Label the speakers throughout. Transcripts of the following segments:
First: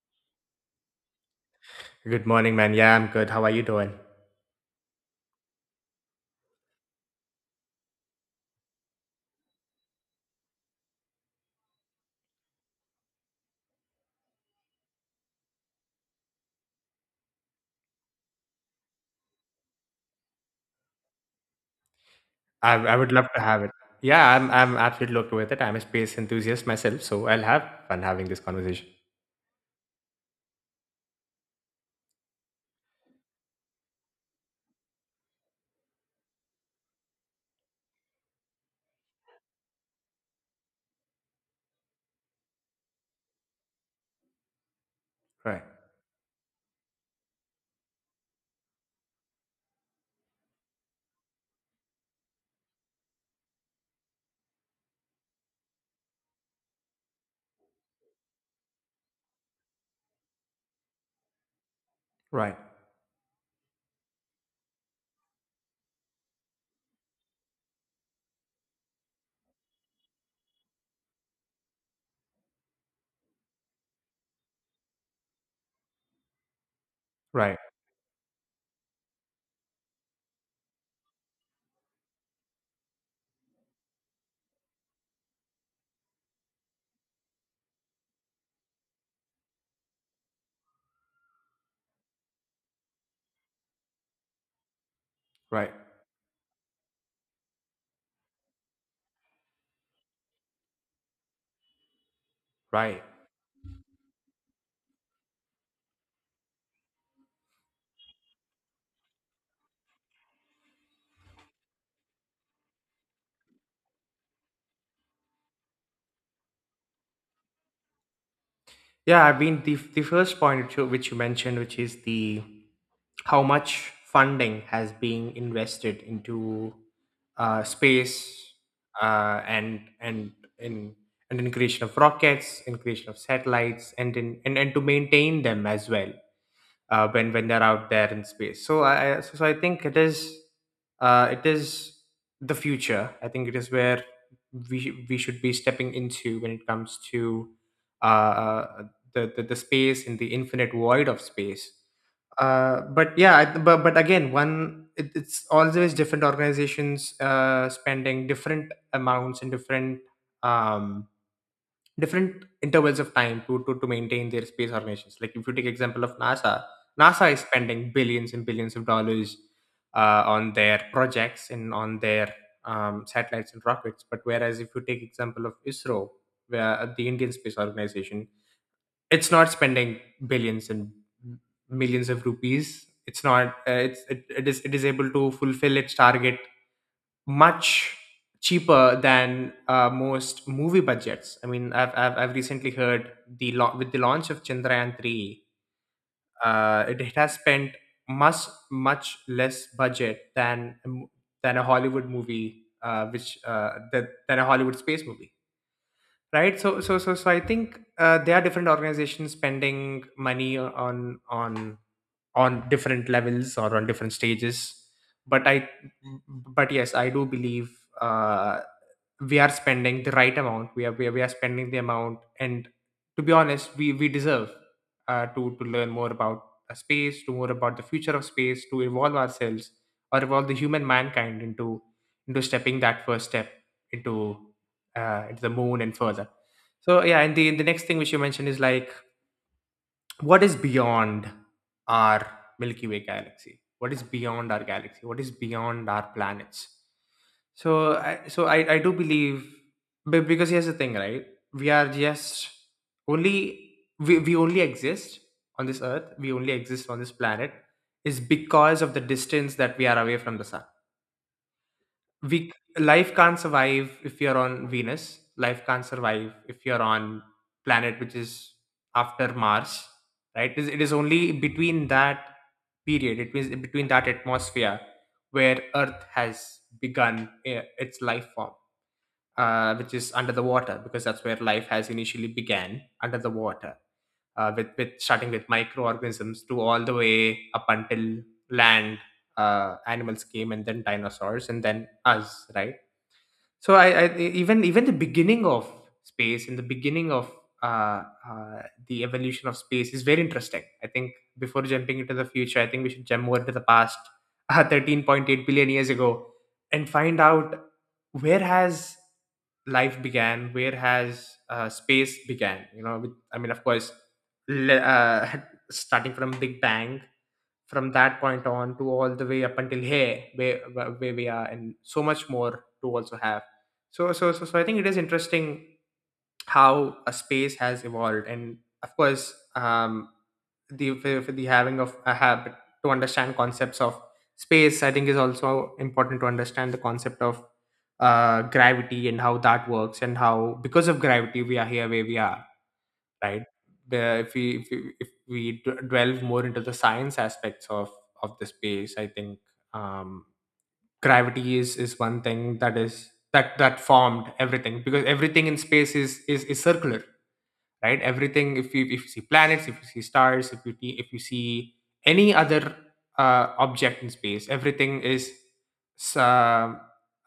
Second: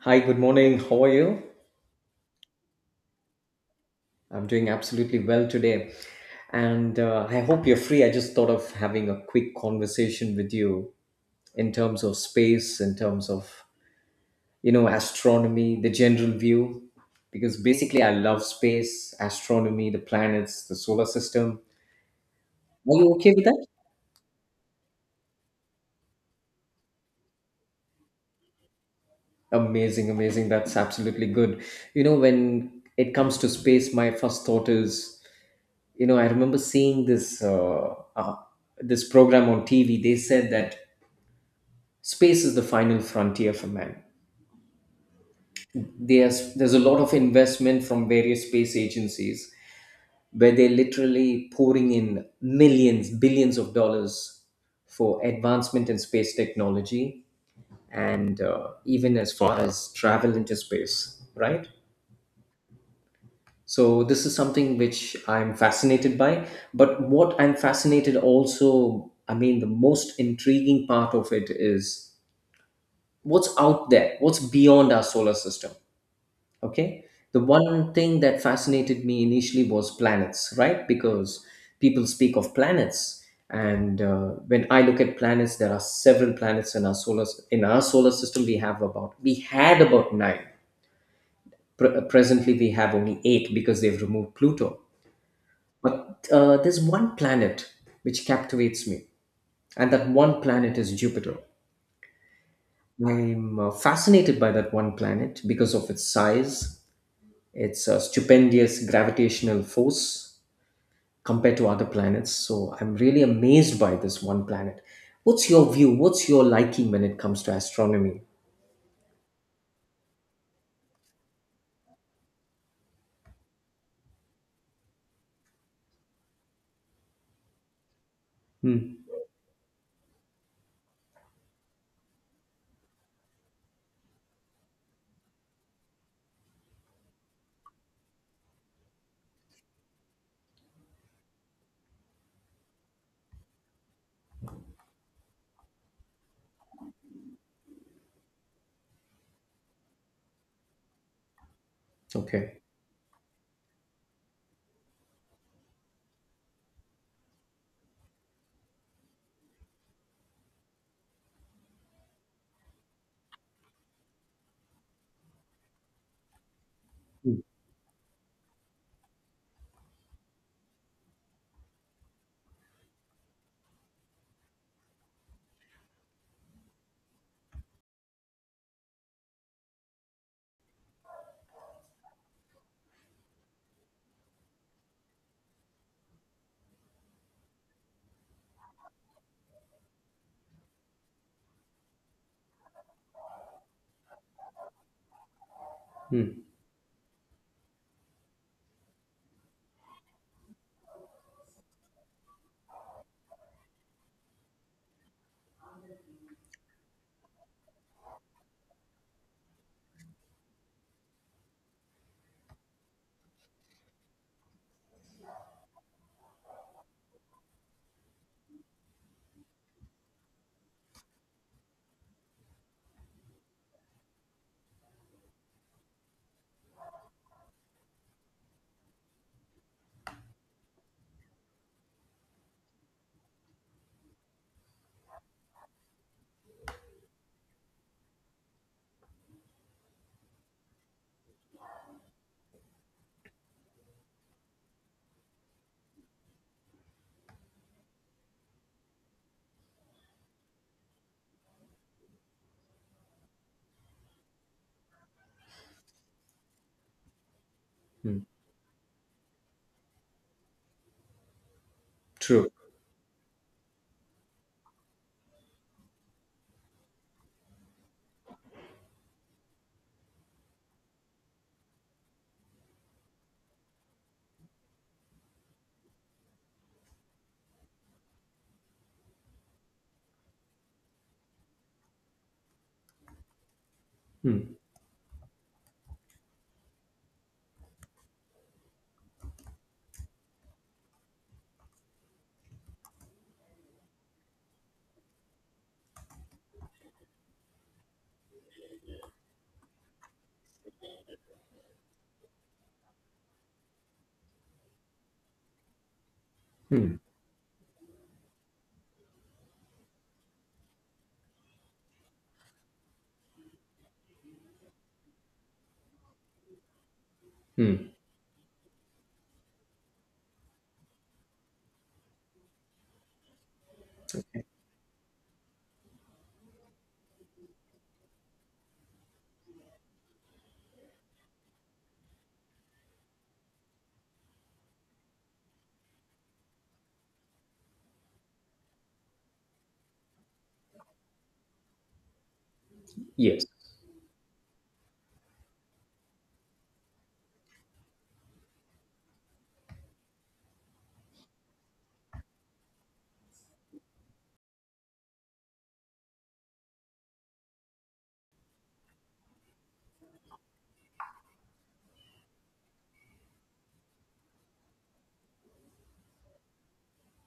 Speaker 1: Hi, good morning. How are you?
Speaker 2: Good morning, man. Yeah, I'm good. How are you doing?
Speaker 1: I'm doing absolutely well today. And I hope you're free. I just thought of having a quick conversation with you in terms of space, in terms of, you know, astronomy, the general view, because basically I love space, astronomy, the planets, the solar system.
Speaker 2: I
Speaker 1: Are
Speaker 2: would
Speaker 1: you
Speaker 2: love
Speaker 1: okay
Speaker 2: to
Speaker 1: with
Speaker 2: have
Speaker 1: that?
Speaker 2: it. Yeah, I'm absolutely okay with it. I'm a space enthusiast myself, so I'll have fun having this conversation.
Speaker 1: Amazing, amazing. That's absolutely good. You know, when it comes to space, my first thought is, you know, I remember seeing this program on TV. They said that space is the final frontier for man.
Speaker 2: Right,
Speaker 1: There's a lot of investment from various space agencies where they're literally pouring in millions, billions of dollars for advancement in space technology, and even as far as travel into space, right.
Speaker 2: right,
Speaker 1: So this is something which I'm fascinated by. But what I'm fascinated also, I mean, the most intriguing part of it is what's out there, what's beyond our solar system. Okay. The
Speaker 2: right,
Speaker 1: one thing that fascinated me initially was planets, right? Because people speak of planets. And when I look at planets, there are several planets in our solar system. We had about nine. Presently, we have only eight because they've removed Pluto.
Speaker 2: right,
Speaker 1: But there's one planet which captivates me, and that one planet is Jupiter.
Speaker 2: right.
Speaker 1: I'm fascinated by that one planet because of its size, its stupendous gravitational force compared to other planets. So I'm really amazed by this one planet. What's your view? What's your liking when it comes to astronomy?
Speaker 2: Yeah, I mean the first point which you mentioned, which is the how much funding has been invested into space,
Speaker 1: Hmm.
Speaker 2: and in creation of rockets, in creation of satellites, and in and to maintain them as well, when they're out there in space. So I think it is uh, it is the future. I think it is where we should be stepping into when it comes to uh, uh, the space in the infinite void of space.
Speaker 1: Okay.
Speaker 2: But yeah, but again, one it's always different organizations spending different amounts and different, um, different intervals of time, to maintain their space organizations. Like if you take example of NASA, NASA is
Speaker 1: Hmm.
Speaker 2: spending billions and billions of dollars on their projects and on their satellites and rockets. But whereas if you take example of ISRO, where the Indian Space Organization, it's not spending billions and millions of rupees. It's not. It is able to fulfill its target much cheaper than most movie budgets. I mean, I've recently heard with the launch of Chandrayaan 3,
Speaker 1: Hmm.
Speaker 2: it has spent much, much less budget than a Hollywood movie, than a Hollywood space movie. Right, so I think there are different organizations spending money on different levels or on different stages, but I but yes, I do believe uh, we are spending the right amount. We we are spending the amount, and to be honest we deserve to learn more about space, to more about the future of space, to evolve ourselves or evolve the human mankind into stepping that first step into into the moon and further. So yeah, and the next thing which you mentioned is like, what is beyond our milky way galaxy, what is beyond our galaxy, what is beyond our planets. I do believe, but because here's the thing, right? We are just only we only exist on this earth, we only exist on this planet,
Speaker 1: Hmm.
Speaker 2: is because of the distance that we are away from the sun.
Speaker 1: True.
Speaker 2: We Life can't survive if you're on Venus. Life can't survive if you're on planet which is after Mars. Right? It is only between that period, it means between that atmosphere where Earth has begun, its life form, which is under the water, because that's where life has initially began, under the water,
Speaker 1: Hmm.
Speaker 2: with starting with microorganisms, to all the way up until land animals came, and then dinosaurs, and then us, right? So I, I e, even even the beginning of space and the beginning of uh, uh, the evolution of space is very interesting. I think before jumping into the future, I think we should jump over to the past, 13.8 billion years ago, and
Speaker 1: Hmm.
Speaker 2: find out where has life began, where has space began. You know, I mean, of course, le- uh, starting from Big Bang,
Speaker 1: Hmm.
Speaker 2: from that point on, to all the way up until here, where we are, and so much more to also have. So I think it is interesting how a space has evolved. And of course, the for the having of a habit to understand concepts of space, I think, is also important to understand the concept of gravity, and how that works, and how because of gravity we are here where we are, right?
Speaker 1: Yes.
Speaker 2: The- If we if we, if we delve more into the science aspects of the space, I think. Um, Gravity is one thing that formed everything, because everything in space is circular, right? Everything, if you see planets, if you see stars, if you see any other object in space, everything is s- uh,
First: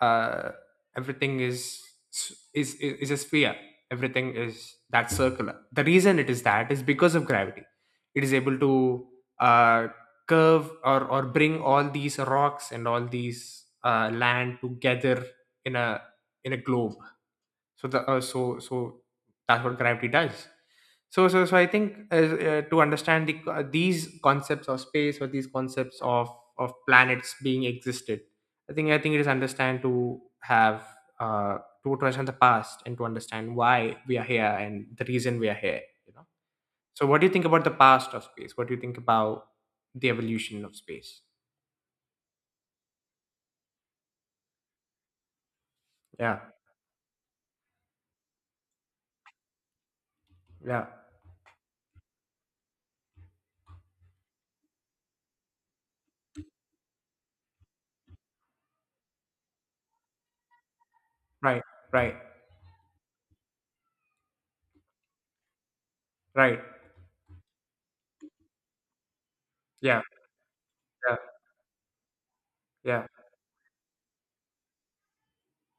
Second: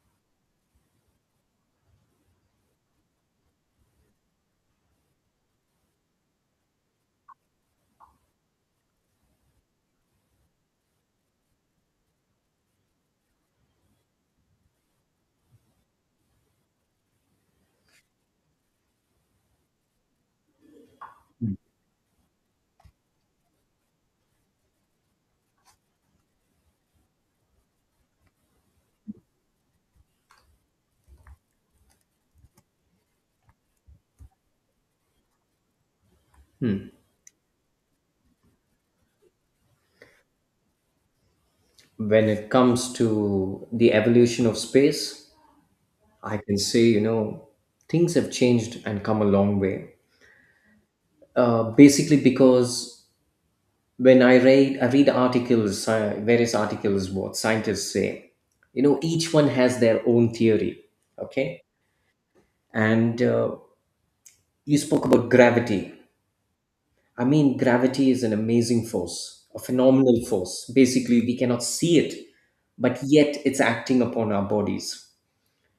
Speaker 2: uh, everything is a sphere. Everything is that circular. The reason it is that is because of gravity. It is able to uh, curve, or bring all these rocks and all these land together, in a globe. So the uh, so so that's what gravity does. So I think, to understand these concepts of space, or these concepts of planets being existed, I think it is understand to have uh to understand the past, and to understand why we are here and the reason we are here, you know. So, what do you think about the past of space? What do you think about the evolution of space?
Speaker 1: When it comes to the evolution of space, I
Speaker 2: Yeah.
Speaker 1: can say, you know, things have changed and come a long way.
Speaker 2: Yeah.
Speaker 1: Basically, because when I read articles, various articles, what scientists say, you know, each one has their own theory.
Speaker 2: Right.
Speaker 1: Okay,
Speaker 2: Right.
Speaker 1: and you spoke about gravity.
Speaker 2: Right.
Speaker 1: I mean, gravity is an amazing force, a
Speaker 2: Yeah,
Speaker 1: phenomenal force.
Speaker 2: yeah,
Speaker 1: Basically, we cannot see it, but
Speaker 2: yeah,
Speaker 1: yet it's acting upon our bodies.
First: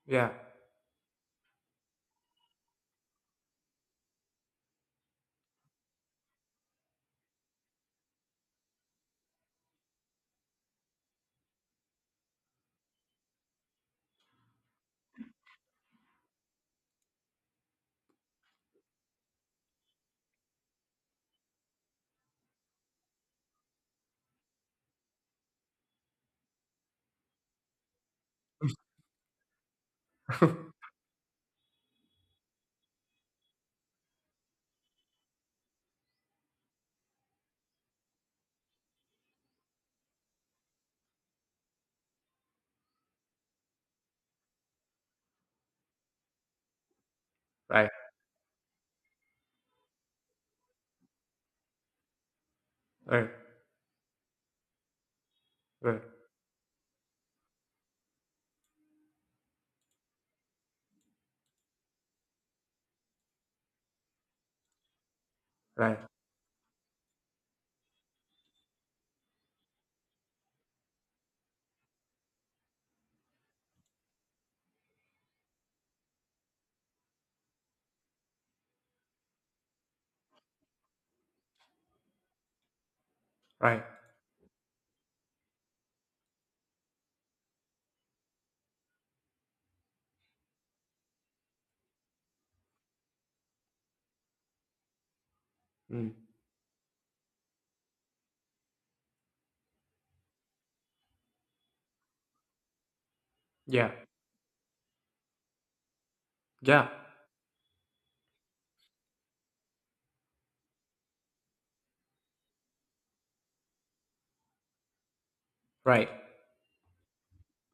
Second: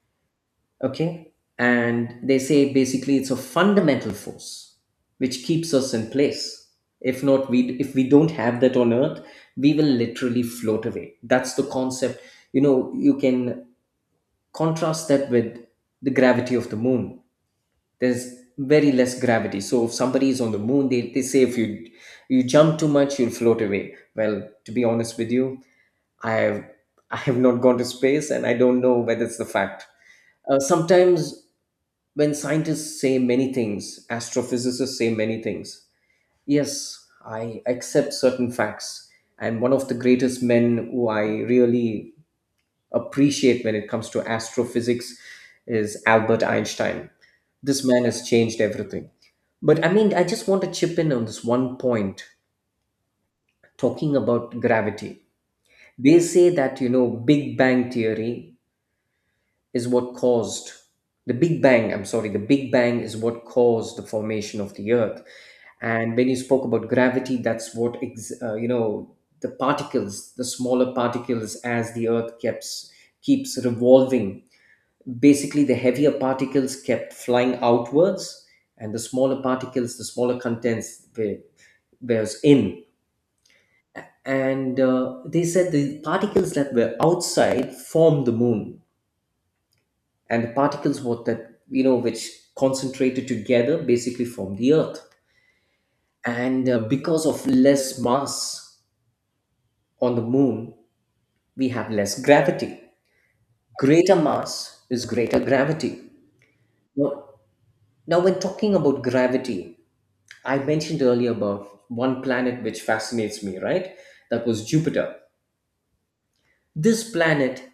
Speaker 2: yeah.
Speaker 1: Okay, and they say basically it's a fundamental force which keeps us in place. If not, we if we don't have that on Earth, we will literally float away. That's the concept. You know, you can contrast that with the gravity of the moon. There's very less gravity, so if somebody is on the moon, they say if you jump too much, you'll float away. Well, to be honest with you, i have I have not gone to space, and I don't know whether it's the fact. Sometimes when scientists say many things, astrophysicists say many things. Yes, I accept certain facts. And one of the greatest men who I really appreciate when it comes to astrophysics is Albert Einstein. This
Speaker 2: Right,
Speaker 1: man has changed everything. But I mean, I just want to chip in on this one point
Speaker 2: right.
Speaker 1: talking about gravity.
Speaker 2: Right,
Speaker 1: They say that, you know, Big Bang theory is what caused the Big Bang. I'm sorry, the Big Bang is what caused the formation of the Earth.
Speaker 2: right,
Speaker 1: And when you spoke about gravity, that's what the particles, the smaller particles, as the earth keeps revolving, basically the heavier particles kept flying outwards, and the smaller particles, the smaller contents were was in.
Speaker 2: right.
Speaker 1: And they said the particles that were outside formed the moon, and the particles what that you know, which concentrated together, basically formed the earth.
Speaker 2: Mm.
Speaker 1: And because of less mass on the moon, we have less gravity.
Speaker 2: Yeah,
Speaker 1: Greater mass is greater gravity.
Speaker 2: yeah.
Speaker 1: Now, when talking about gravity, I mentioned earlier about one planet which fascinates me, right? That was Jupiter.
Speaker 2: Right.
Speaker 1: This planet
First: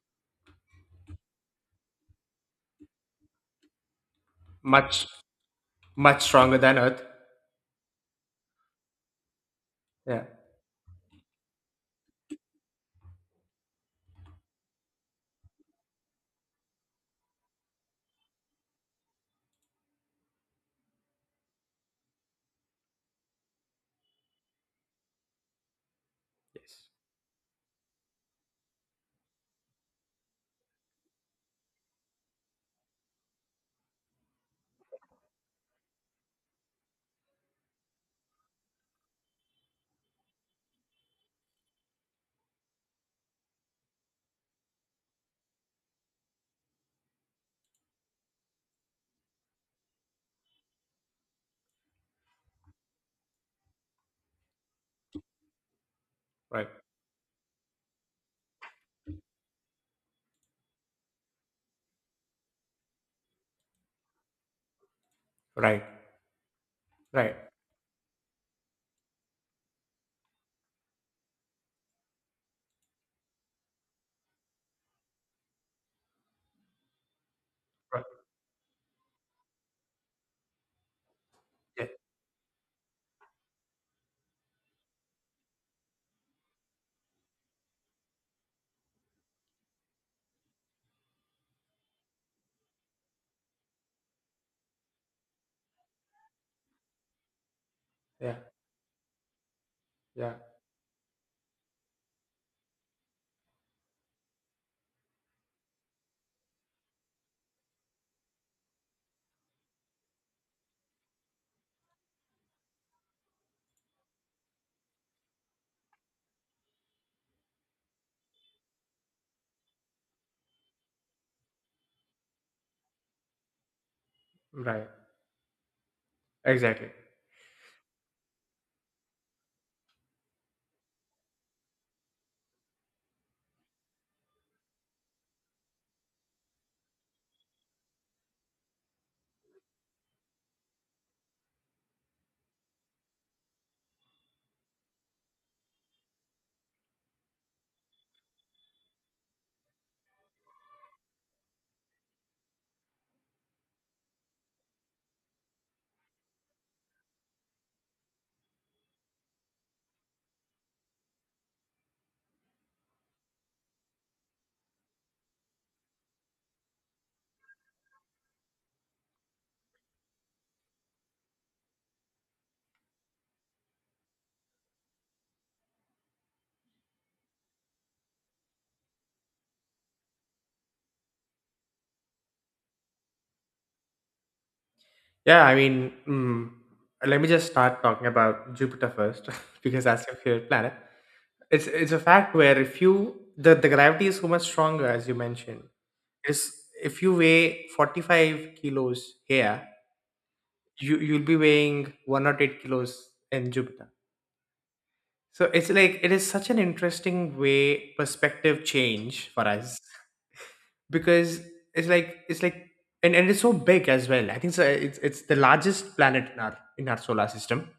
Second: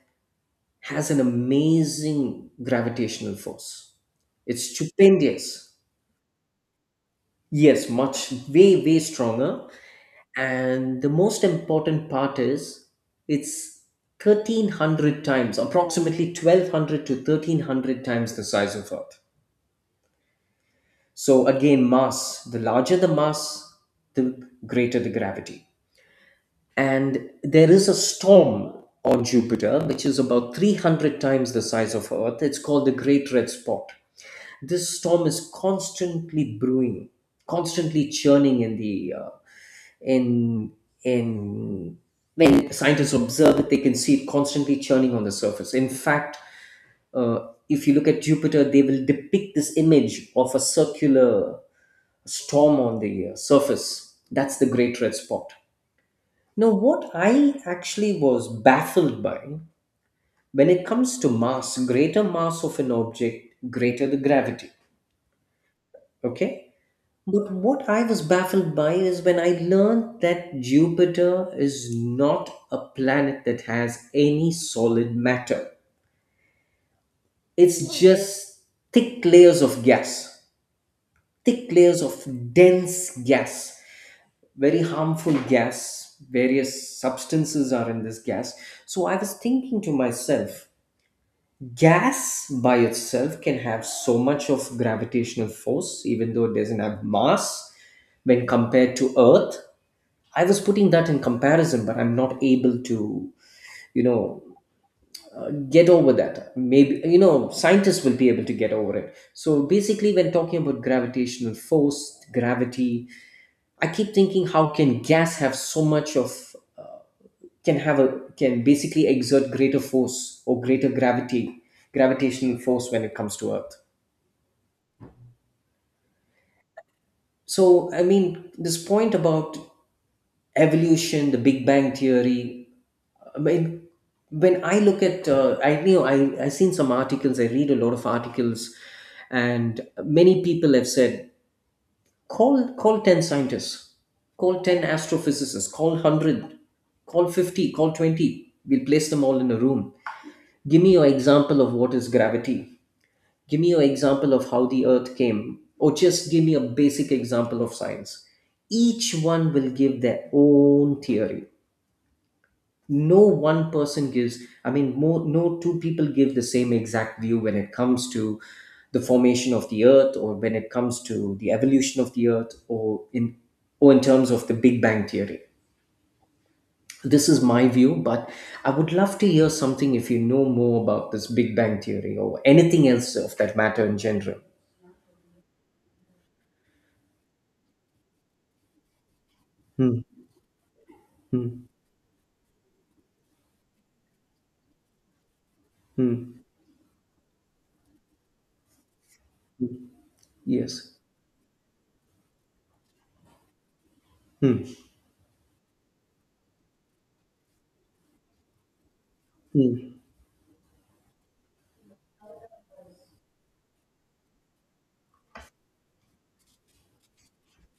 Speaker 1: has an amazing gravitational force. It's
Speaker 2: Much,
Speaker 1: stupendous.
Speaker 2: much stronger than Earth.
Speaker 1: Yes, much, way, way stronger.
Speaker 2: Yeah.
Speaker 1: And the most important part is it's 1300 times, approximately 1200 to 1300 times the size of earth. So again, mass, the larger the mass, the greater the gravity.
Speaker 2: Yes.
Speaker 1: And there is a storm on Jupiter which is about 300 times the size of earth. It's called the Great Red Spot. This storm is constantly brewing, constantly churning in the and and when scientists observe it, they can see it constantly churning on the surface. In fact, if you look at Jupiter, they will depict this image of a circular storm on the surface. That's the Great Red Spot.
Speaker 2: Right,
Speaker 1: Now what I actually was baffled by when it comes to mass, greater mass of an object, greater the gravity.
Speaker 2: right,
Speaker 1: Okay.
Speaker 2: right,
Speaker 1: But what I was baffled by is when I learned that Jupiter is not a planet that has any solid matter. It's
Speaker 2: right.
Speaker 1: just thick layers of gas, thick
Speaker 2: Yeah,
Speaker 1: layers of dense gas, very harmful gas. Various substances are in this gas. So I was thinking to myself, gas by itself can have so much of gravitational force, even though it doesn't have mass
Speaker 2: yeah,
Speaker 1: when compared to Earth.
Speaker 2: yeah.
Speaker 1: I was putting that in comparison, but I'm not able to, you know, get over that. Maybe, you know, scientists will be able to get over it. So basically, when talking about gravitational force, gravity, I keep thinking how can gas have so much of, can have a, can basically exert greater force or greater gravity, gravitational force, when it comes to Earth.
Speaker 2: Right. Exactly.
Speaker 1: So, I mean, this point about evolution, the Big Bang theory, I mean, when I look at, I know I seen some articles. I read a lot of articles, and many people have said, call 10 scientists, call 10 astrophysicists, call 100, call 50, call 20. We'll place them all in a room. Give me your example of what is gravity. Give me your example of how the Earth came, or just give me a basic example of science. Each one will give their own theory. No one person gives, I mean more, no two people give the same exact view when it comes to the formation of the earth, or when it comes to the evolution of the earth, or in, or in terms of the Big Bang theory. This is my view, but I would love to hear something if you know more about this Big Bang theory or anything else of that matter in general.
Speaker 2: Yeah. I mean, let me just start talking about Jupiter first, because
Speaker 1: Hmm,
Speaker 2: that's your favorite planet.
Speaker 1: hmm,
Speaker 2: It's a fact where, if you— the gravity is so much stronger, as you mentioned.
Speaker 1: hmm,
Speaker 2: Is If you weigh 45 kilos here,
Speaker 1: yes,
Speaker 2: you'll be weighing 1 or 8 kilos in Jupiter.
Speaker 1: hmm,
Speaker 2: So it's like, it is such an interesting way perspective change for us,
Speaker 1: hmm,
Speaker 2: because it's like, and it's so big as well. I think, so it's the largest planet in our solar system.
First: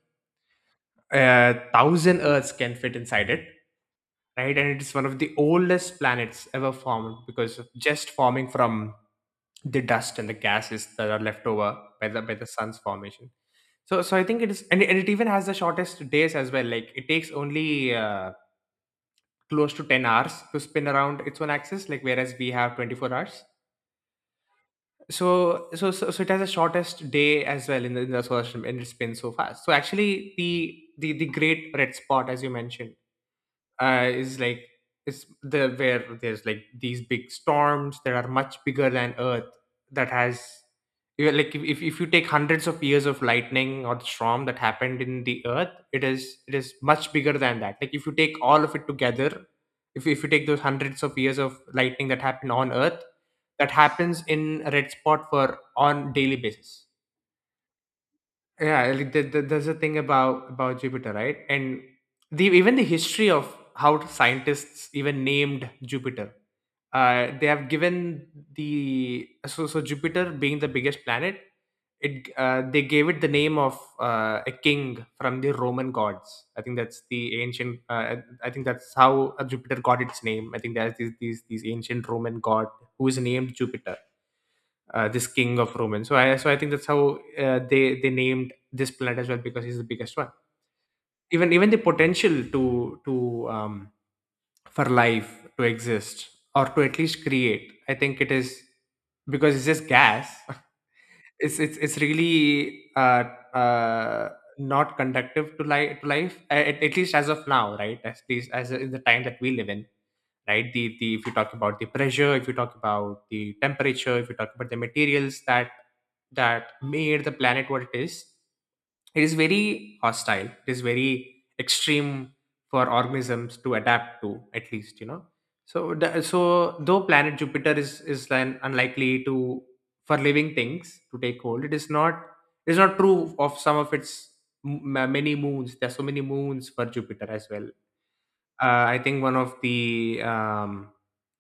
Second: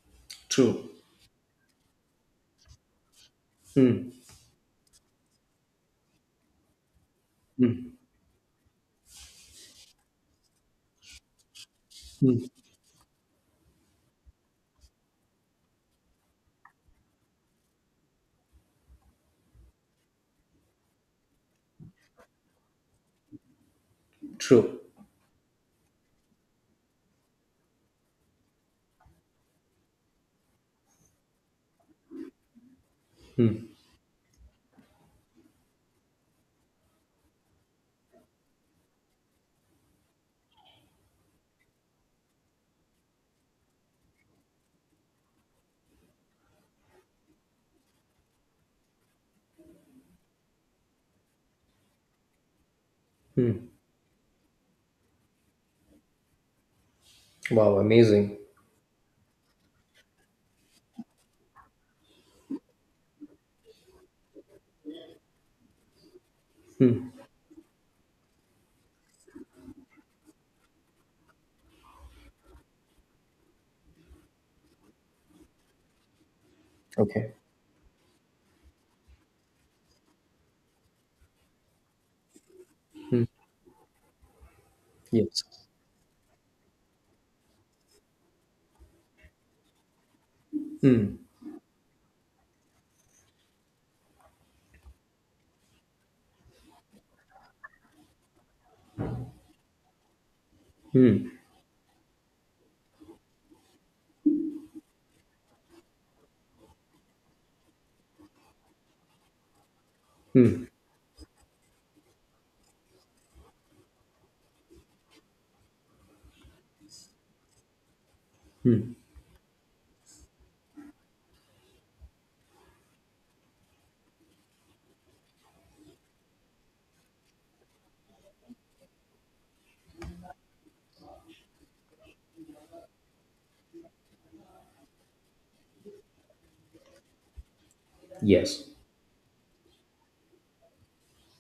Speaker 1: True.
Speaker 2: A 1,000 Earths can fit inside it,
Speaker 1: Hmm,
Speaker 2: right? And it is one of the oldest planets ever formed, because of
Speaker 1: hmm,
Speaker 2: just forming from the dust and the gases that are left over by the
Speaker 1: hmm.
Speaker 2: sun's formation. So I think it is, and, it even has the shortest days as well. Like, it takes only close to 10 hours to spin around its one axis, like, whereas we have 24 hours.
Speaker 1: True.
Speaker 2: So it has the shortest day as well in in the solar system, and it spins so fast. So actually, the great red spot, as you mentioned,
Speaker 1: Hmm,
Speaker 2: uh, is like is the where there's like these big storms that are much bigger than Earth, that has, you know, like, if, if you take hundreds of years of lightning, or the storm that happened in the Earth, it is much bigger than that. Like, if you take all of it together, if you take those hundreds of years of lightning that happened on Earth,
Speaker 1: hmm.
Speaker 2: that happens in a red spot for, on daily basis.
Speaker 1: Wow, amazing.
Speaker 2: Yeah, like, there's a thing about Jupiter, right? And the even the history of how scientists even named Jupiter.
Speaker 1: Hmm,
Speaker 2: Uh they have given the so so Jupiter being the biggest planet, it they gave it the name of a king from the Roman gods, I think that's the
Speaker 1: okay.
Speaker 2: ancient, I think that's how Jupiter got its name. I think there's these ancient Roman god who is
Speaker 1: Mm,
Speaker 2: named Jupiter, this
Speaker 1: yes.
Speaker 2: king of Roman. So I think that's how they named this planet as well, because he's the biggest one.
Speaker 1: Mm,
Speaker 2: Even the potential, to for life to exist, or to at least create, I think it is, because it's just gas.
Speaker 1: mm,
Speaker 2: It's really, uh not conductive to life, at least as of now, right? At least as in the time that we live in,
Speaker 1: mm,
Speaker 2: right? The If you talk about the pressure, if you talk about the temperature, if you talk about the materials that made the planet what it is, it is very hostile, it is very extreme for organisms to adapt to, at least, you know. So, though planet Jupiter is then unlikely to— for living things to take hold. It is not true of some of its many moons. There's so many moons for Jupiter as well.
Speaker 1: yes.
Speaker 2: I think, one of the,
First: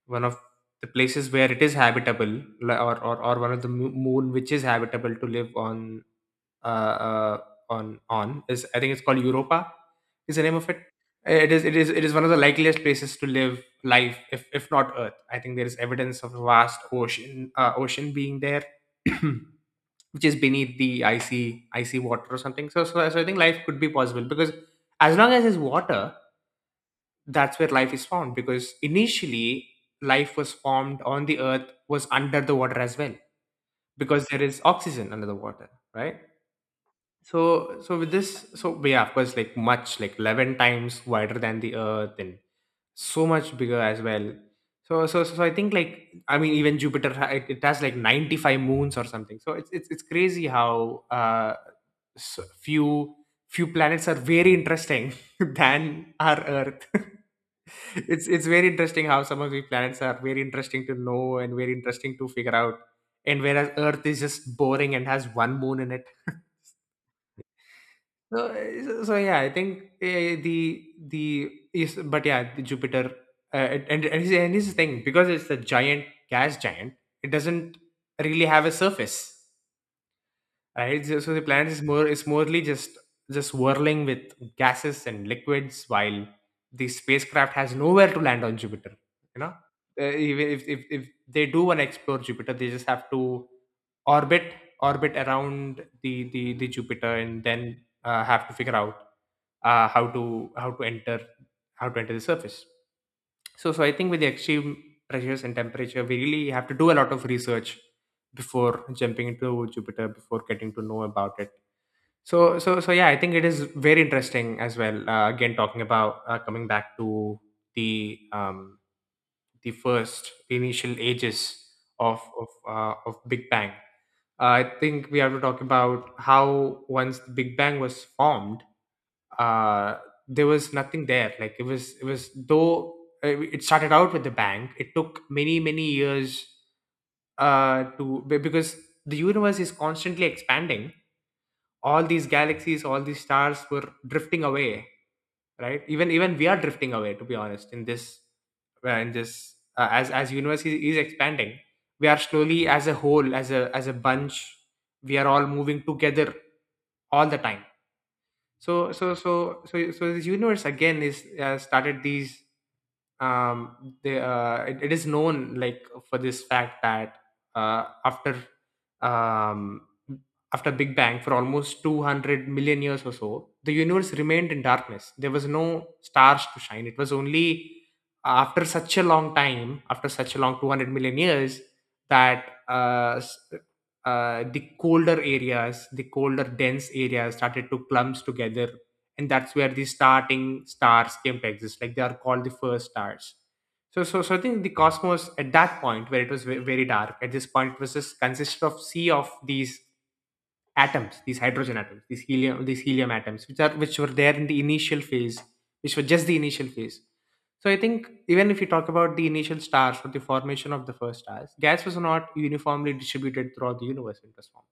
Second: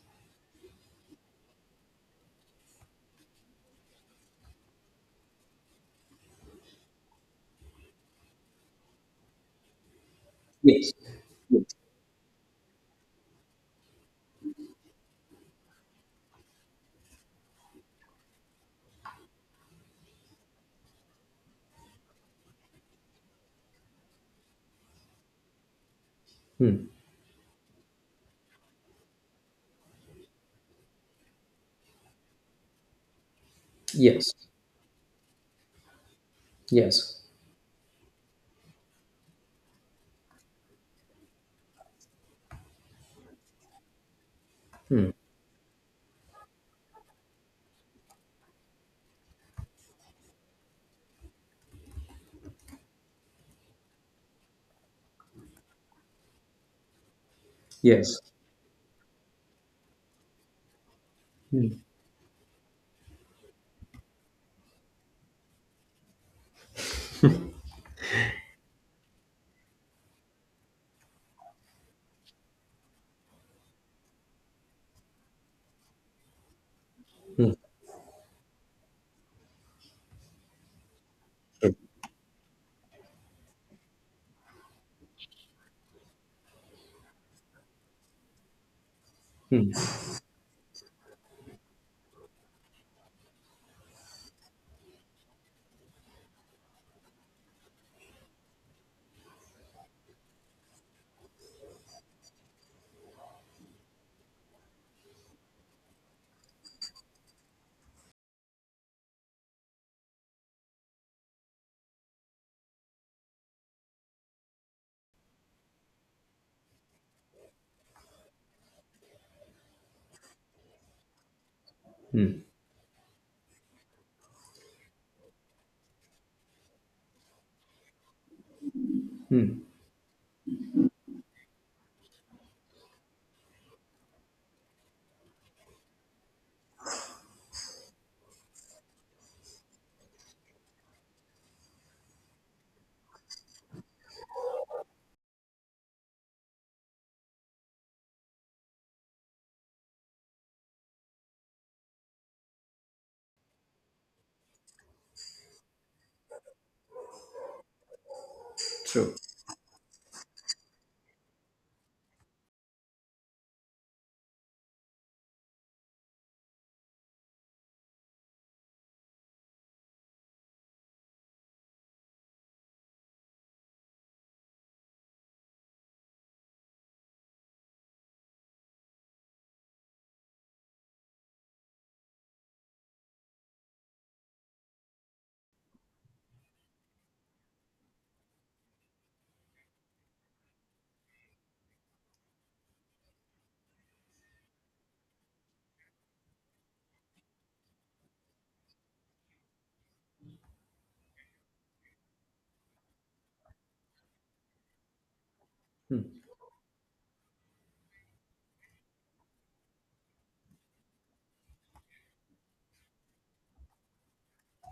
Speaker 2: one of the places where it is habitable, or, or one of the moon which is habitable to live on, uh, uh, on is, I think it's called Europa. Is the name of it?
Speaker 1: Yes. Yes.
Speaker 2: It is one of the likeliest places to live life, if not Earth. I think there is evidence of a vast ocean ocean being there. which is beneath the icy water or something. So I think life could be possible because as long as there's water,
Speaker 1: Mm,
Speaker 2: that's where life is found. Because initially, life was formed on the earth was under the water as well because
Speaker 1: yes.
Speaker 2: there is oxygen under the water, right?
Speaker 1: Yes.
Speaker 2: So with this so we yeah, of course, like much like 11 times wider than the earth and so much bigger as well. so
Speaker 1: Mm,
Speaker 2: so so, so i think even Jupiter it has like 95 moons or something, so it's crazy how s few planets are very interesting than our earth.
Speaker 1: yes.
Speaker 2: It's very interesting how some of the planets are very interesting to know and very
Speaker 1: Mm,
Speaker 2: interesting to figure out, and whereas earth is just boring and has one moon in it. Yeah, I think the is but yeah, the Jupiter, and his thing, because it's a giant gas giant, it
Speaker 1: mm,
Speaker 2: doesn't really have a surface, right? So the planet is morely just whirling with gases and liquids, while the spacecraft has nowhere to land on Jupiter, you know.
Speaker 1: mm,
Speaker 2: Even if they do want to explore Jupiter, they just have to orbit orbit around the the Jupiter and then have to figure out uh, how to how to enter how to enter the surface. So I think with the extreme pressures and temperature, we really have to do a lot of research before jumping into Jupiter, before getting to know about it. Yeah, I think it is very interesting as well. Again, talking about coming back to the um, the first the initial ages of
Speaker 1: mm,
Speaker 2: of uh, of Big Bang. I think we have to talk about how once the Big Bang was formed,
Speaker 1: mm.
Speaker 2: uh, there was nothing there. Like, it was though it started out with the bank, it took many years to because the universe is constantly expanding. All these galaxies, all these stars were drifting away, right? Even we are drifting away, to be honest, in this as universe is expanding, we are slowly, as a whole, as a bunch, we are all moving together all the time.
Speaker 1: True.
Speaker 2: This universe, again, is started these um it is known, like, for this fact that uh, after um after big bang for almost 200 million years or so, the universe remained in darkness. There was no stars to shine. It was only after such a long time, after such a long 200 million years that the colder areas, the colder dense areas started to clumps together, and that's where the starting stars came to exist, like they are called the first stars. So I think the cosmos at that point, where it was very dark, at this point, it was just consisted of sea of these atoms, these hydrogen atoms, these helium, these helium atoms, which are which were there in the initial phase, which were
Speaker 1: Mm,
Speaker 2: just the initial phase. So I think even if you talk about the initial stars or the formation of the first stars, gas was not uniformly distributed throughout the universe in this form.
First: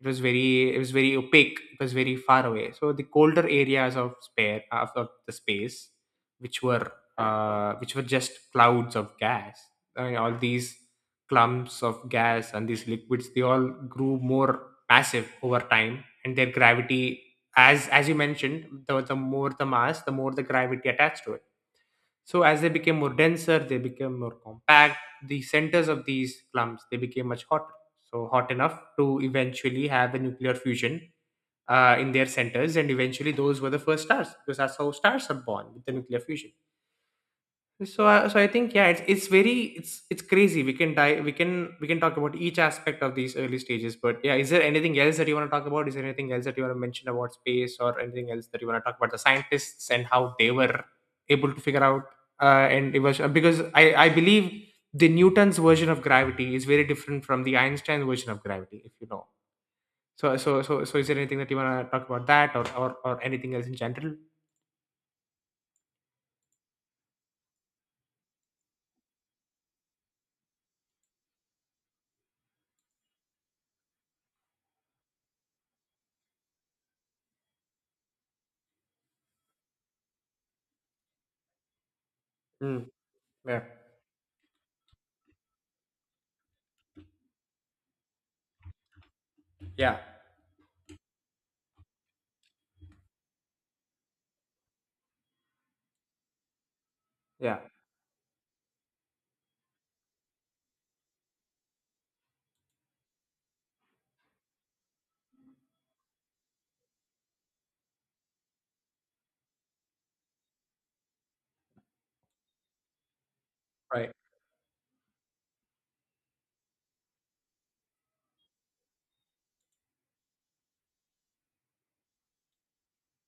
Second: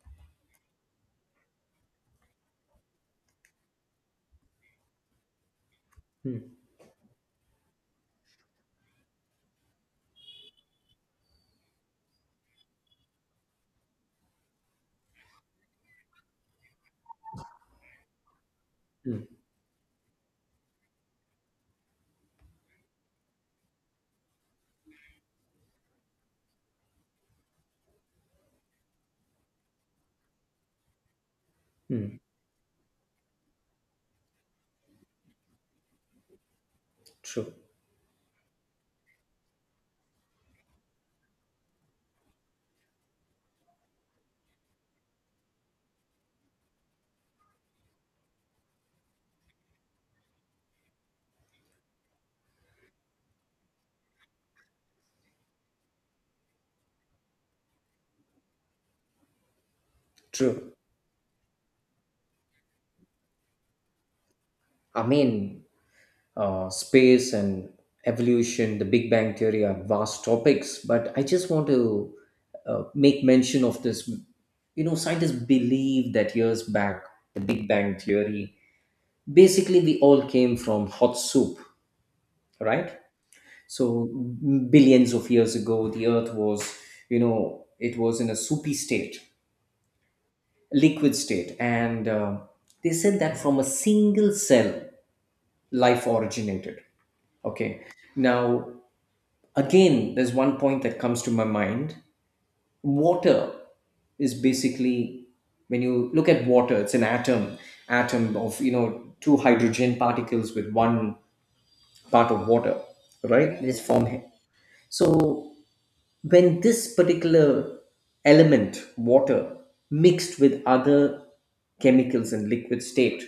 Speaker 2: It was very opaque, it was very far away. So the colder areas of spare of the space
Speaker 1: mm,
Speaker 2: which were which were just clouds of gas, I mean, all these clumps of gas and these liquids, they all grew more massive over time, and their gravity, as you mentioned, the
Speaker 1: mm,
Speaker 2: more the mass, the more the gravity attached to it. So as they became more denser, they became more compact. The centers of these clumps, they became much hotter, so hot enough to eventually have a nuclear fusion in
Speaker 1: mm.
Speaker 2: their centers, and eventually those were the first stars, because that's how stars are born, with the nuclear fusion.
Speaker 1: True.
Speaker 2: So I think, yeah, it's very it's crazy. We can die we can We can talk about each aspect of these early stages, but yeah, is there anything else that you want to talk about? Is there anything else that you want to mention about space, or anything else that you want to talk about, the scientists and how they were able to figure out? And it was Because I believe the Newton's version of gravity is very different from the Einstein's version of gravity, if you know.
Speaker 1: True.
Speaker 2: Is there anything that you want to talk about that, or anything else in general?
Speaker 1: I mean, space and evolution, the Big Bang Theory are vast topics, but I just want to make mention of this. You know, scientists believe that years back, the Big Bang Theory, basically we all came from hot soup,
Speaker 2: Mm,
Speaker 1: right?
Speaker 2: yeah,
Speaker 1: So billions of years ago, the Earth was, you know, it was in a soupy state,
Speaker 2: yeah,
Speaker 1: liquid state, and they said that from a single cell, life originated.
Speaker 2: yeah,
Speaker 1: Okay, now again, there's one point that comes to my mind. Water is basically, when you look at water, it's an atom, atom of, you know, two hydrogen particles with one part of water, right? It is
Speaker 2: right,
Speaker 1: formed. So when this particular element, water, mixed with other chemicals in liquid state,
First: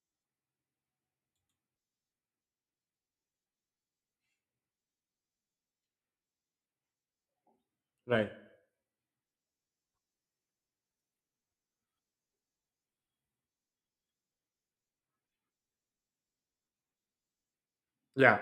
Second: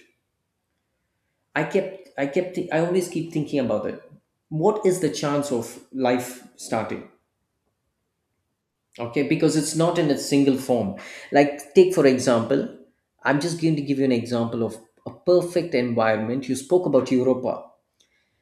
Speaker 1: I always keep thinking about it. What is the chance of life starting?
Speaker 2: right,
Speaker 1: Okay, because it's not in its single form. Like, take for example, I'm just going to give you an example of a perfect environment. You spoke about Europa,
Speaker 2: yeah.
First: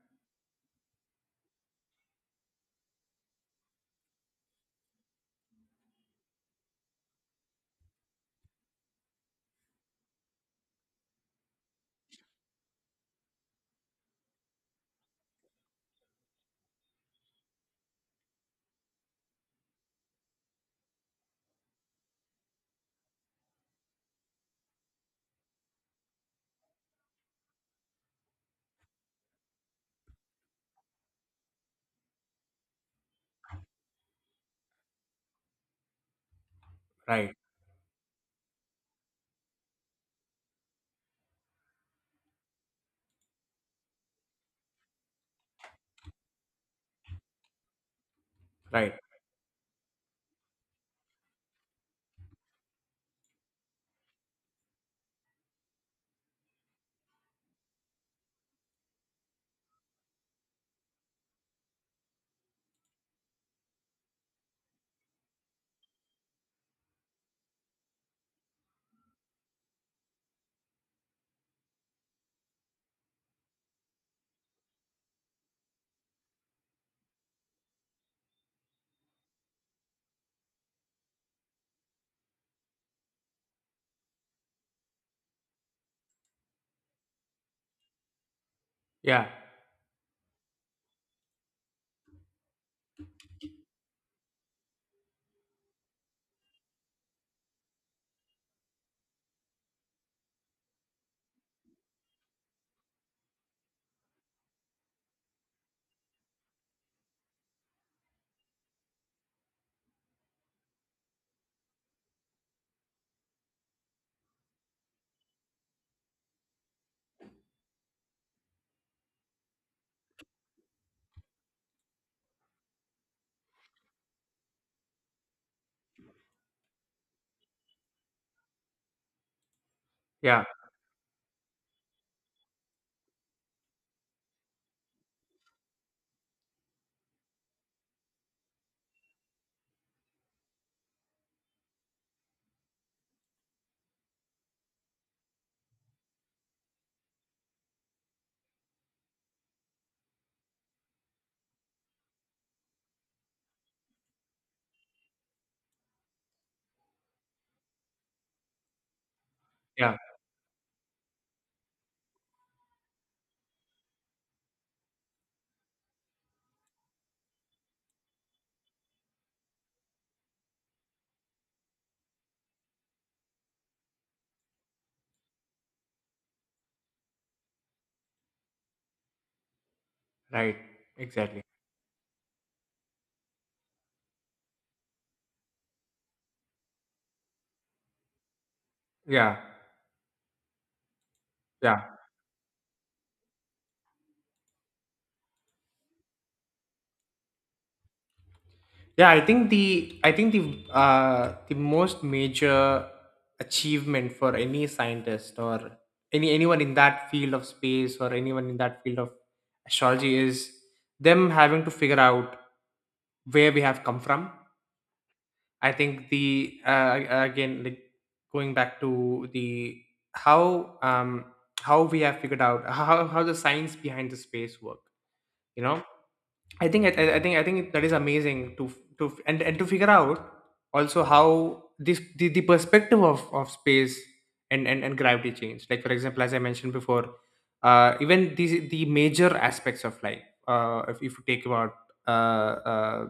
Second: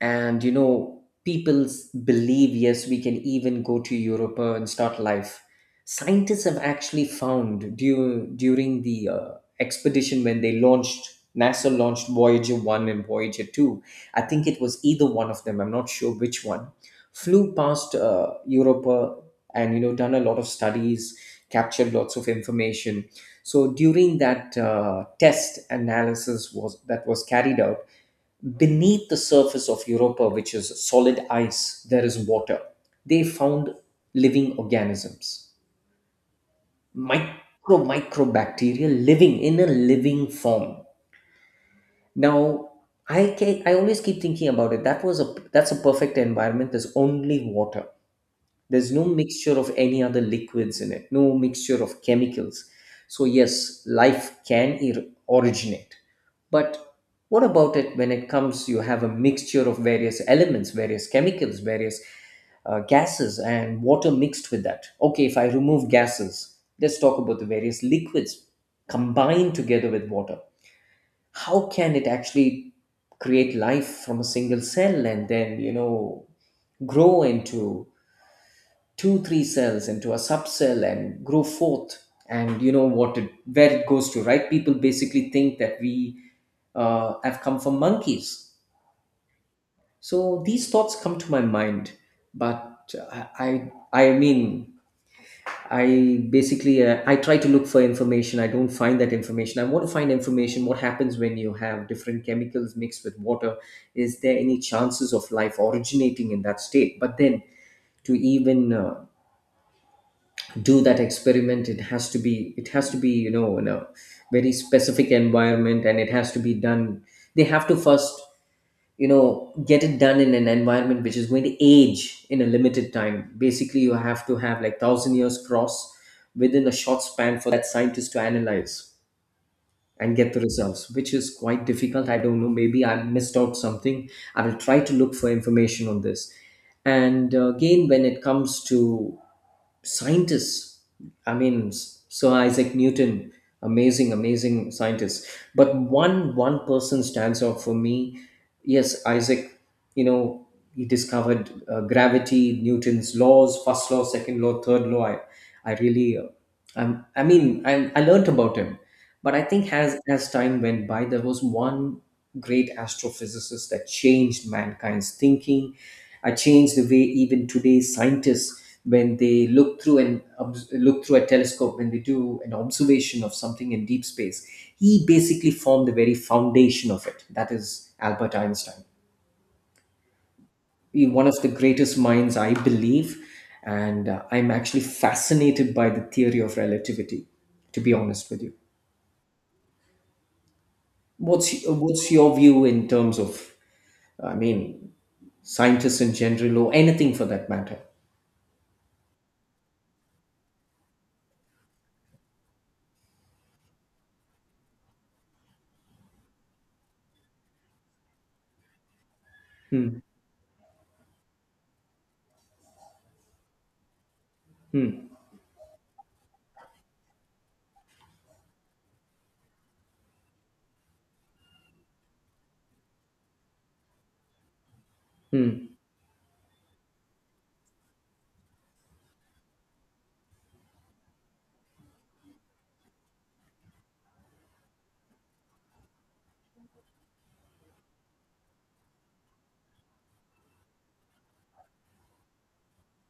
Speaker 1: and you know people believe, yes, we can even go to europe, and start life. Scientists have actually found during the expedition when they launched, NASA launched, Voyager 1 and Voyager 2. I think it was either one of them, I'm not sure which one, flew past, europe, and you know, done a lot of studies, captured lots of information. So during that test, analysis was that was carried out beneath the surface of Europa, which is solid ice, there is water. They found living organisms,
Speaker 2: Right,
Speaker 1: micro microbacteria living in a living form. Now, I always keep thinking about it. That was a, that's a perfect environment. There's only water, there's
Speaker 2: right.
Speaker 1: no mixture of any other liquids in it, no mixture of chemicals. So yes, life can originate. But what about it when it comes, you have a mixture of various elements, various chemicals, various gases and water mixed with that. Okay, if I remove gases, let's talk about the various liquids combined together with water. How can it actually create life from a single cell, and then, you know, grow into two, three cells, into a subcell, and grow forth, and you know what it, where it goes to, right? People basically think that we have come from monkeys.
Speaker 2: Yeah,
Speaker 1: So these thoughts come to my mind. But I mean, I basically, I try to look for information. I don't find that information. I want to find information what happens when you have different chemicals mixed with water. Is there any chances of life originating in that state? But then, to even do that experiment, it has to be, you know, in a very specific environment, and it has to be done. They have to first, you know, get it done in an environment which is going to age in a limited time. Basically, you have to have like thousand years cross within a short span for that scientist to analyze and get the
Speaker 2: yeah,
Speaker 1: results, which is quite difficult. I don't know, maybe I missed out something. I will try to look for information on this. And again, when it comes to scientists, I mean, Sir Isaac Newton, amazing, amazing scientist, but one person stands out for me. Yes, Isaac, you know, he discovered, gravity, Newton's laws, first law, second law, third law. I really, I mean, I learnt about him, but I think
Speaker 2: yeah,
Speaker 1: as time went by there was one great astrophysicists that changed mankind's thinking, changed the way even today scientists, when they look through a telescope, when they do an observation of something in deep space, he basically formed the very foundation of it. That is Albert Einstein.
Speaker 2: right.
Speaker 1: One of
Speaker 2: Exactly.
Speaker 1: the greatest minds, I believe, and I'm actually fascinated by the theory of relativity. To be honest with you,
Speaker 2: Yeah,
Speaker 1: what's
Speaker 2: yeah.
Speaker 1: what's your view in terms of, I mean, scientists in general, or anything for that matter.
Speaker 2: Yeah, I think the most major achievement for any scientist or anyone in that field of space, or anyone in that field of
Speaker 1: Hmm,
Speaker 2: astrology, is them having to figure out where we have come from.
Speaker 1: hmm,
Speaker 2: I think the again like going back to the how um how we have figured out how the science behind the space work. You
Speaker 1: hmm,
Speaker 2: know, I think that is amazing to and to figure out also how the perspective of space and gravity changed, like for example, as I mentioned before, even the major aspects of life, if you take about uh, uh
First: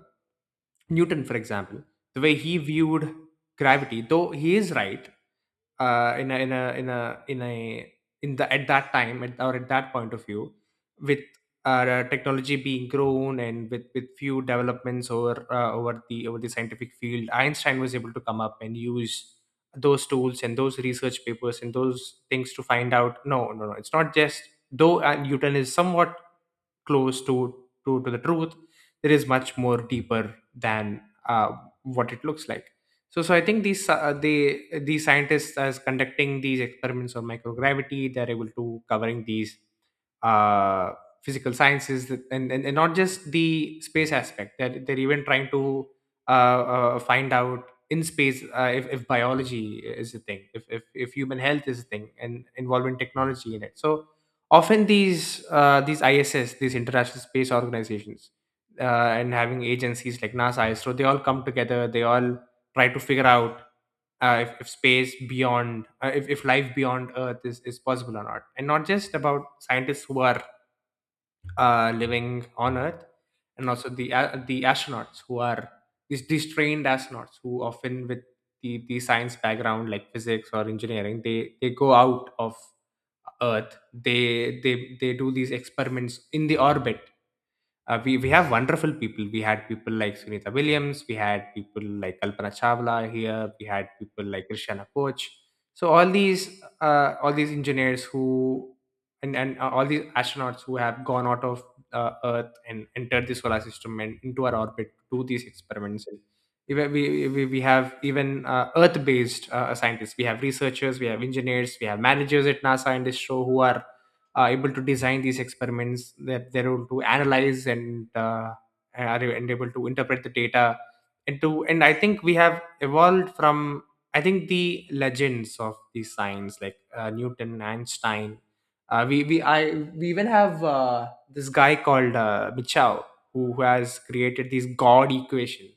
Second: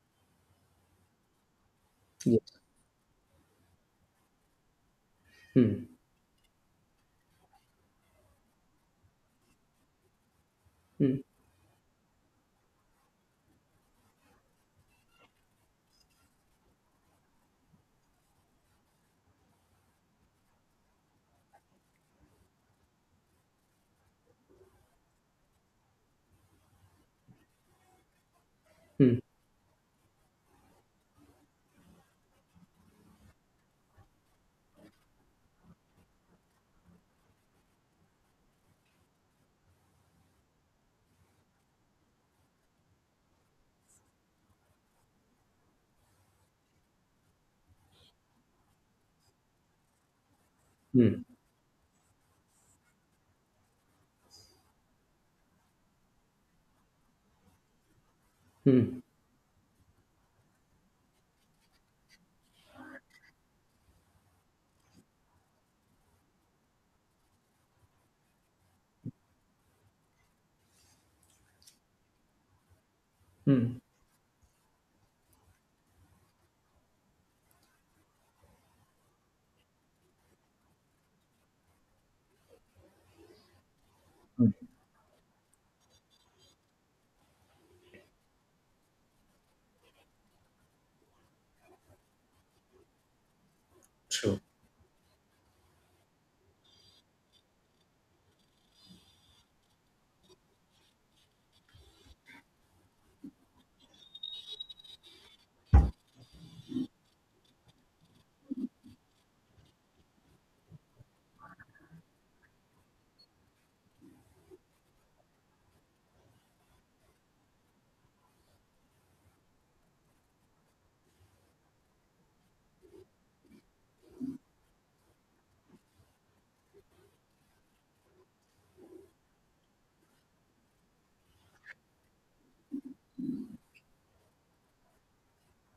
Speaker 2: Newton, for example, the way he
Speaker 1: yes,
Speaker 2: viewed gravity, though he is right,
Speaker 1: hmm,
Speaker 2: in a in a in a in a in the, at that time, at that point of view,
Speaker 1: hmm,
Speaker 2: with technology being grown, and with few developments over over the scientific field, Einstein was able to come up and use those tools and those research papers and those things to find out, no, no, no, it's not just, though Newton is somewhat close to to the truth, there
Speaker 1: hmm,
Speaker 2: is much more deeper than uh, what it looks like. I think these these scientists as conducting these experiments on microgravity, they're able to covering these uh, physical sciences, and not just the space aspect, that they're even trying to find out in space if biology is a thing, if
Speaker 1: hmm,
Speaker 2: human health is a thing and involving technology in it. So, often these iss these international space organizations
Speaker 1: hmm,
Speaker 2: and having agencies like NASA, ISRO, they all come together, they all try to figure out if life beyond earth is possible or not, and not just about scientists who are living on earth, and
Speaker 1: hmm,
Speaker 2: also the astronauts who are these trained astronauts who often with the science background like physics or engineering, they go out of earth,
Speaker 1: hmm,
Speaker 2: they do these experiments in the orbit. We have wonderful people. We had people like Sunita Williams. We had people like Kalpana Chawla here. We had people
Speaker 1: true.
Speaker 2: like Krishna Koch. So all these engineers who, and all these astronauts who have gone out of Earth and entered the solar system and into our orbit to do these experiments. And even we have even Earth based scientists. We have researchers. We have engineers. We have managers at NASA and this show who are able to design these experiments, that they're able to analyze and are and able to interpret the data into. And I think we have evolved from, I think, the legends of these science like Newton, Einstein. uh, we we i we even have this guy called Michao, who has created this god equation,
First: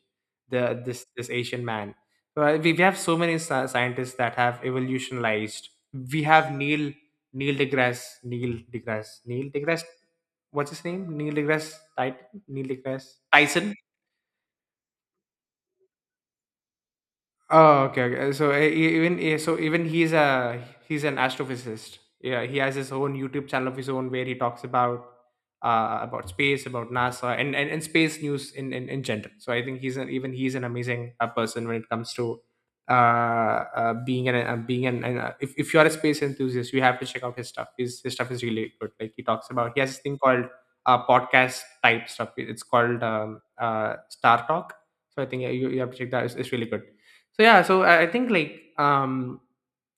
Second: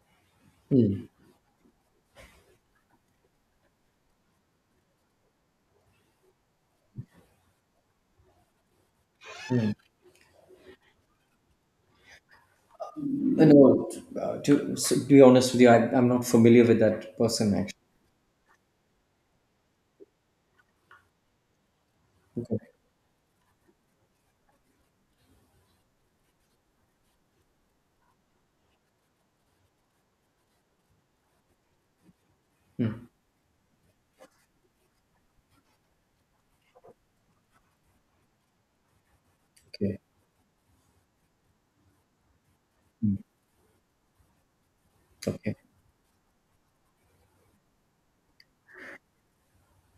Speaker 2: the this
Speaker 1: Hmm.
Speaker 2: this Asian man. So we have so many scientists that have evolutionized. We have Neil deGrasse, what's his name? Neil deGrasse Tyson.
Speaker 1: No, so to be honest with you, I'm not familiar with that person actually.
Speaker 2: Oh, okay, okay. So even he's a he's an astrophysicist. Yeah, he
Speaker 1: Okay,
Speaker 2: has his own YouTube channel of his own where he talks about space, about NASA, and, space news in, general. So I think he's an, even he's an amazing person when it comes to being an if you are a space enthusiast, you have to check out his stuff. His stuff is really good. Like he talks about he has this
Speaker 1: okay,
Speaker 2: thing called podcast type stuff. It's called Star Talk. So I think
Speaker 1: okay.
Speaker 2: you have to check that. It's really good. So I think like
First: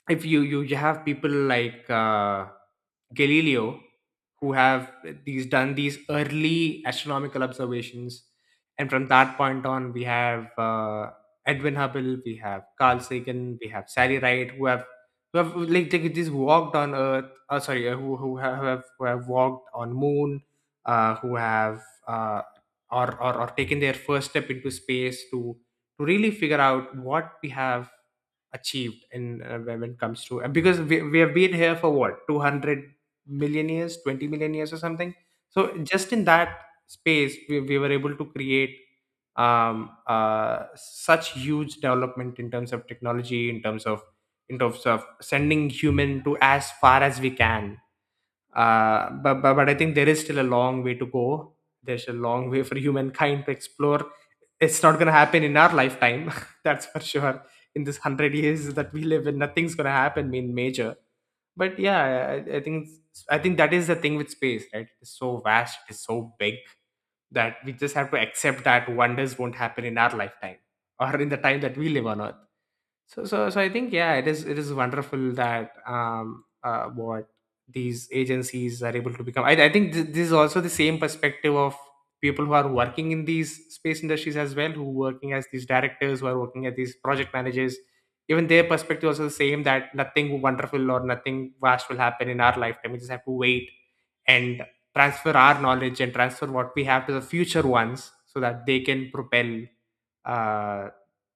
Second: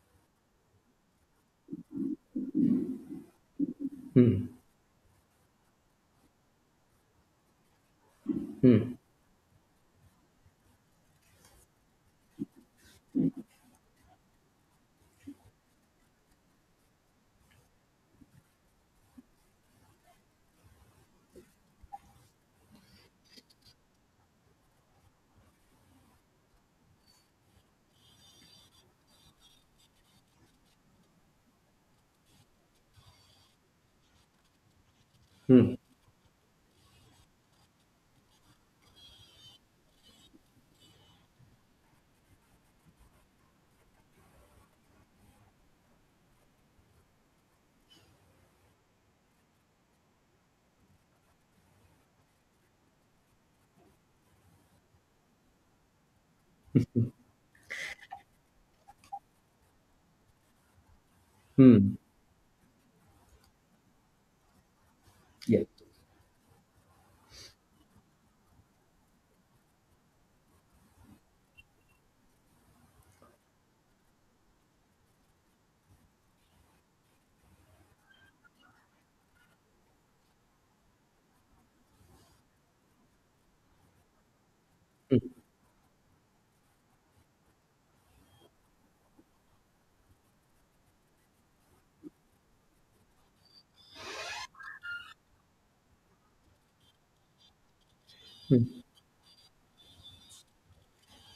Speaker 2: if you have people like Galileo
Speaker 1: Hmm,
Speaker 2: who have these done these early astronomical observations. And
Speaker 1: hmm,
Speaker 2: from that point on we have Edwin Hubble, we have Carl Sagan, we have Sally Wright, who have like they just walked on earth, sorry, who have walked on moon, who have uh or taken their first step into space to really figure out what we have achieved in, when it comes to, because we have been here for what, 200 million years, 20 million years or something. So
Speaker 1: hmm,
Speaker 2: just in that space, we were able to create such huge development in terms of technology, in terms of sending human to as far as we can. But I think there is still a long way to go. There's a long way for humankind to explore. It's not gonna happen in our lifetime, that's for sure. In this hundred years that we live in, nothing's gonna happen in major. But
Speaker 1: hmm,
Speaker 2: yeah, I think I think that is the thing with space, right? It's so
Speaker 1: yes,
Speaker 2: vast, it's so big that we just have to accept that wonders won't happen in our lifetime or in the time that we live on Earth. So I think yeah, it is wonderful that what these agencies are able to become. I think this is also the same perspective of people who are working in these space industries as well, who working as these directors, who are working as these project managers. Even their perspective also the same that nothing wonderful or nothing vast will happen in our lifetime. We just have to wait and transfer our knowledge and transfer what we have to the future ones so that they can propel uh,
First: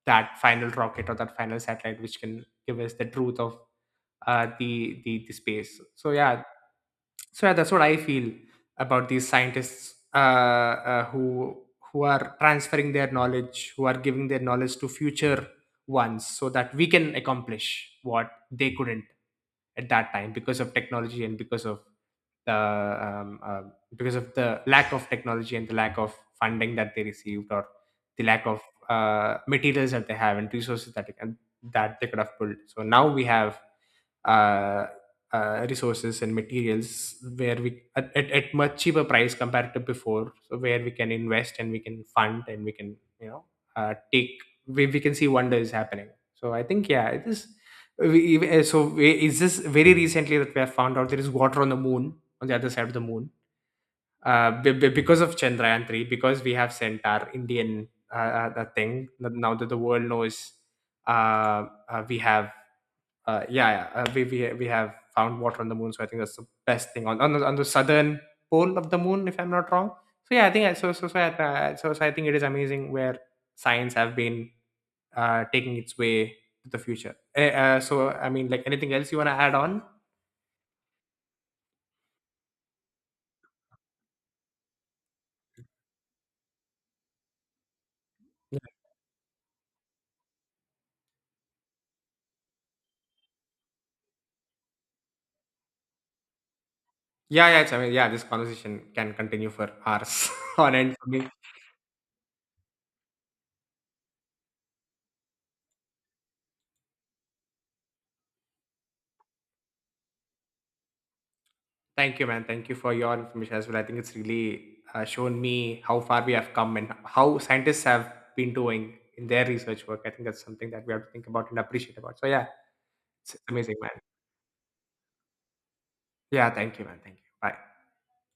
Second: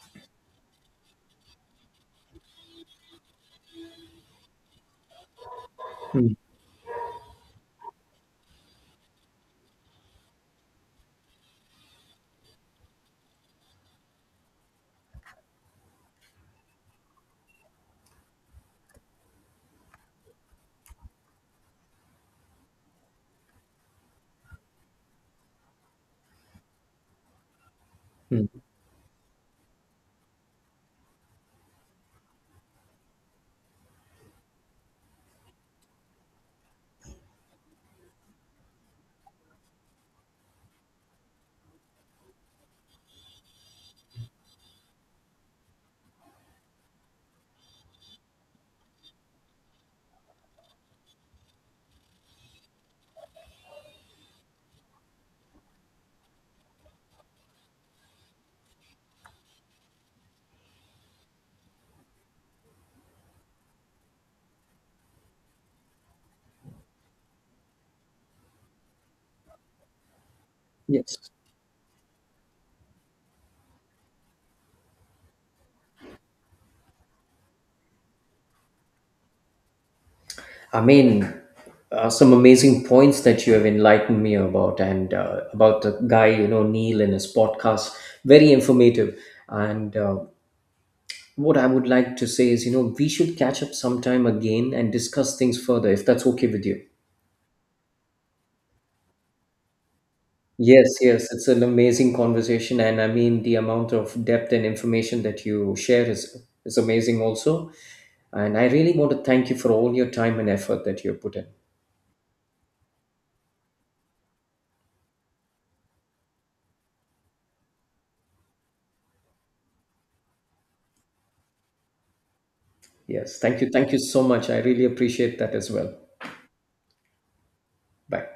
Speaker 2: that final rocket or that final satellite which can give us the truth of, the space. So yeah, so yeah, that's what I feel about these scientists, who are transferring their knowledge, who are giving their knowledge to future ones, so that we can accomplish what they couldn't at that time because of technology and the um, uh, because of the lack of technology and the lack of funding that they received, or the lack of
Speaker 1: hmm,
Speaker 2: materials that they have and resources that they can, that they could have pulled. So now we have uh, resources and materials where we at, at much cheaper price compared to before, so where we can invest and we can fund and we can, you know, take we can see wonders happening. So I think yeah it is we, even- so we- is this very recently that we have found out there is water on the moon, on the other side of the moon, because of Chandrayaan 3, because we have sent our Indian the thing. Now that the world knows, we have yeah, yeah. We have found water on the moon, so I think that's the best thing, on the southern pole of the moon, if I'm not wrong. So yeah, I think I- so. So so I,
Speaker 1: yes.
Speaker 2: uh, so, so I think it is amazing where science have been taking its way to the future. So I mean, like anything else you want to add on?
Speaker 1: I mean, some amazing points that you have enlightened me about, and about the guy, you know, Neil and his podcast. Very informative, and what I would like to say is, you know, we should catch up sometime again and discuss things further if that's okay with you.
Speaker 2: Yeah, yeah. It's, I mean, yeah. This conversation can continue for hours on
Speaker 1: Yes,
Speaker 2: end for me.
Speaker 1: yes, it's an amazing conversation, and I mean the amount of depth and information that you share is amazing also. And I really want to thank you for all your time and effort that you have put in.
Speaker 2: Thank you, man. Thank you for your information as well. I think it's really shown me how far we have come and how scientists have been doing in their research work. I think that's something that we have to think about and appreciate about. So, yeah,
Speaker 1: Yes,
Speaker 2: it's
Speaker 1: thank you.
Speaker 2: amazing, man.
Speaker 1: Thank you so much. I really appreciate that as well.
Speaker 2: Yeah, thank you, man. Thank you. Bye.
Speaker 1: Bye.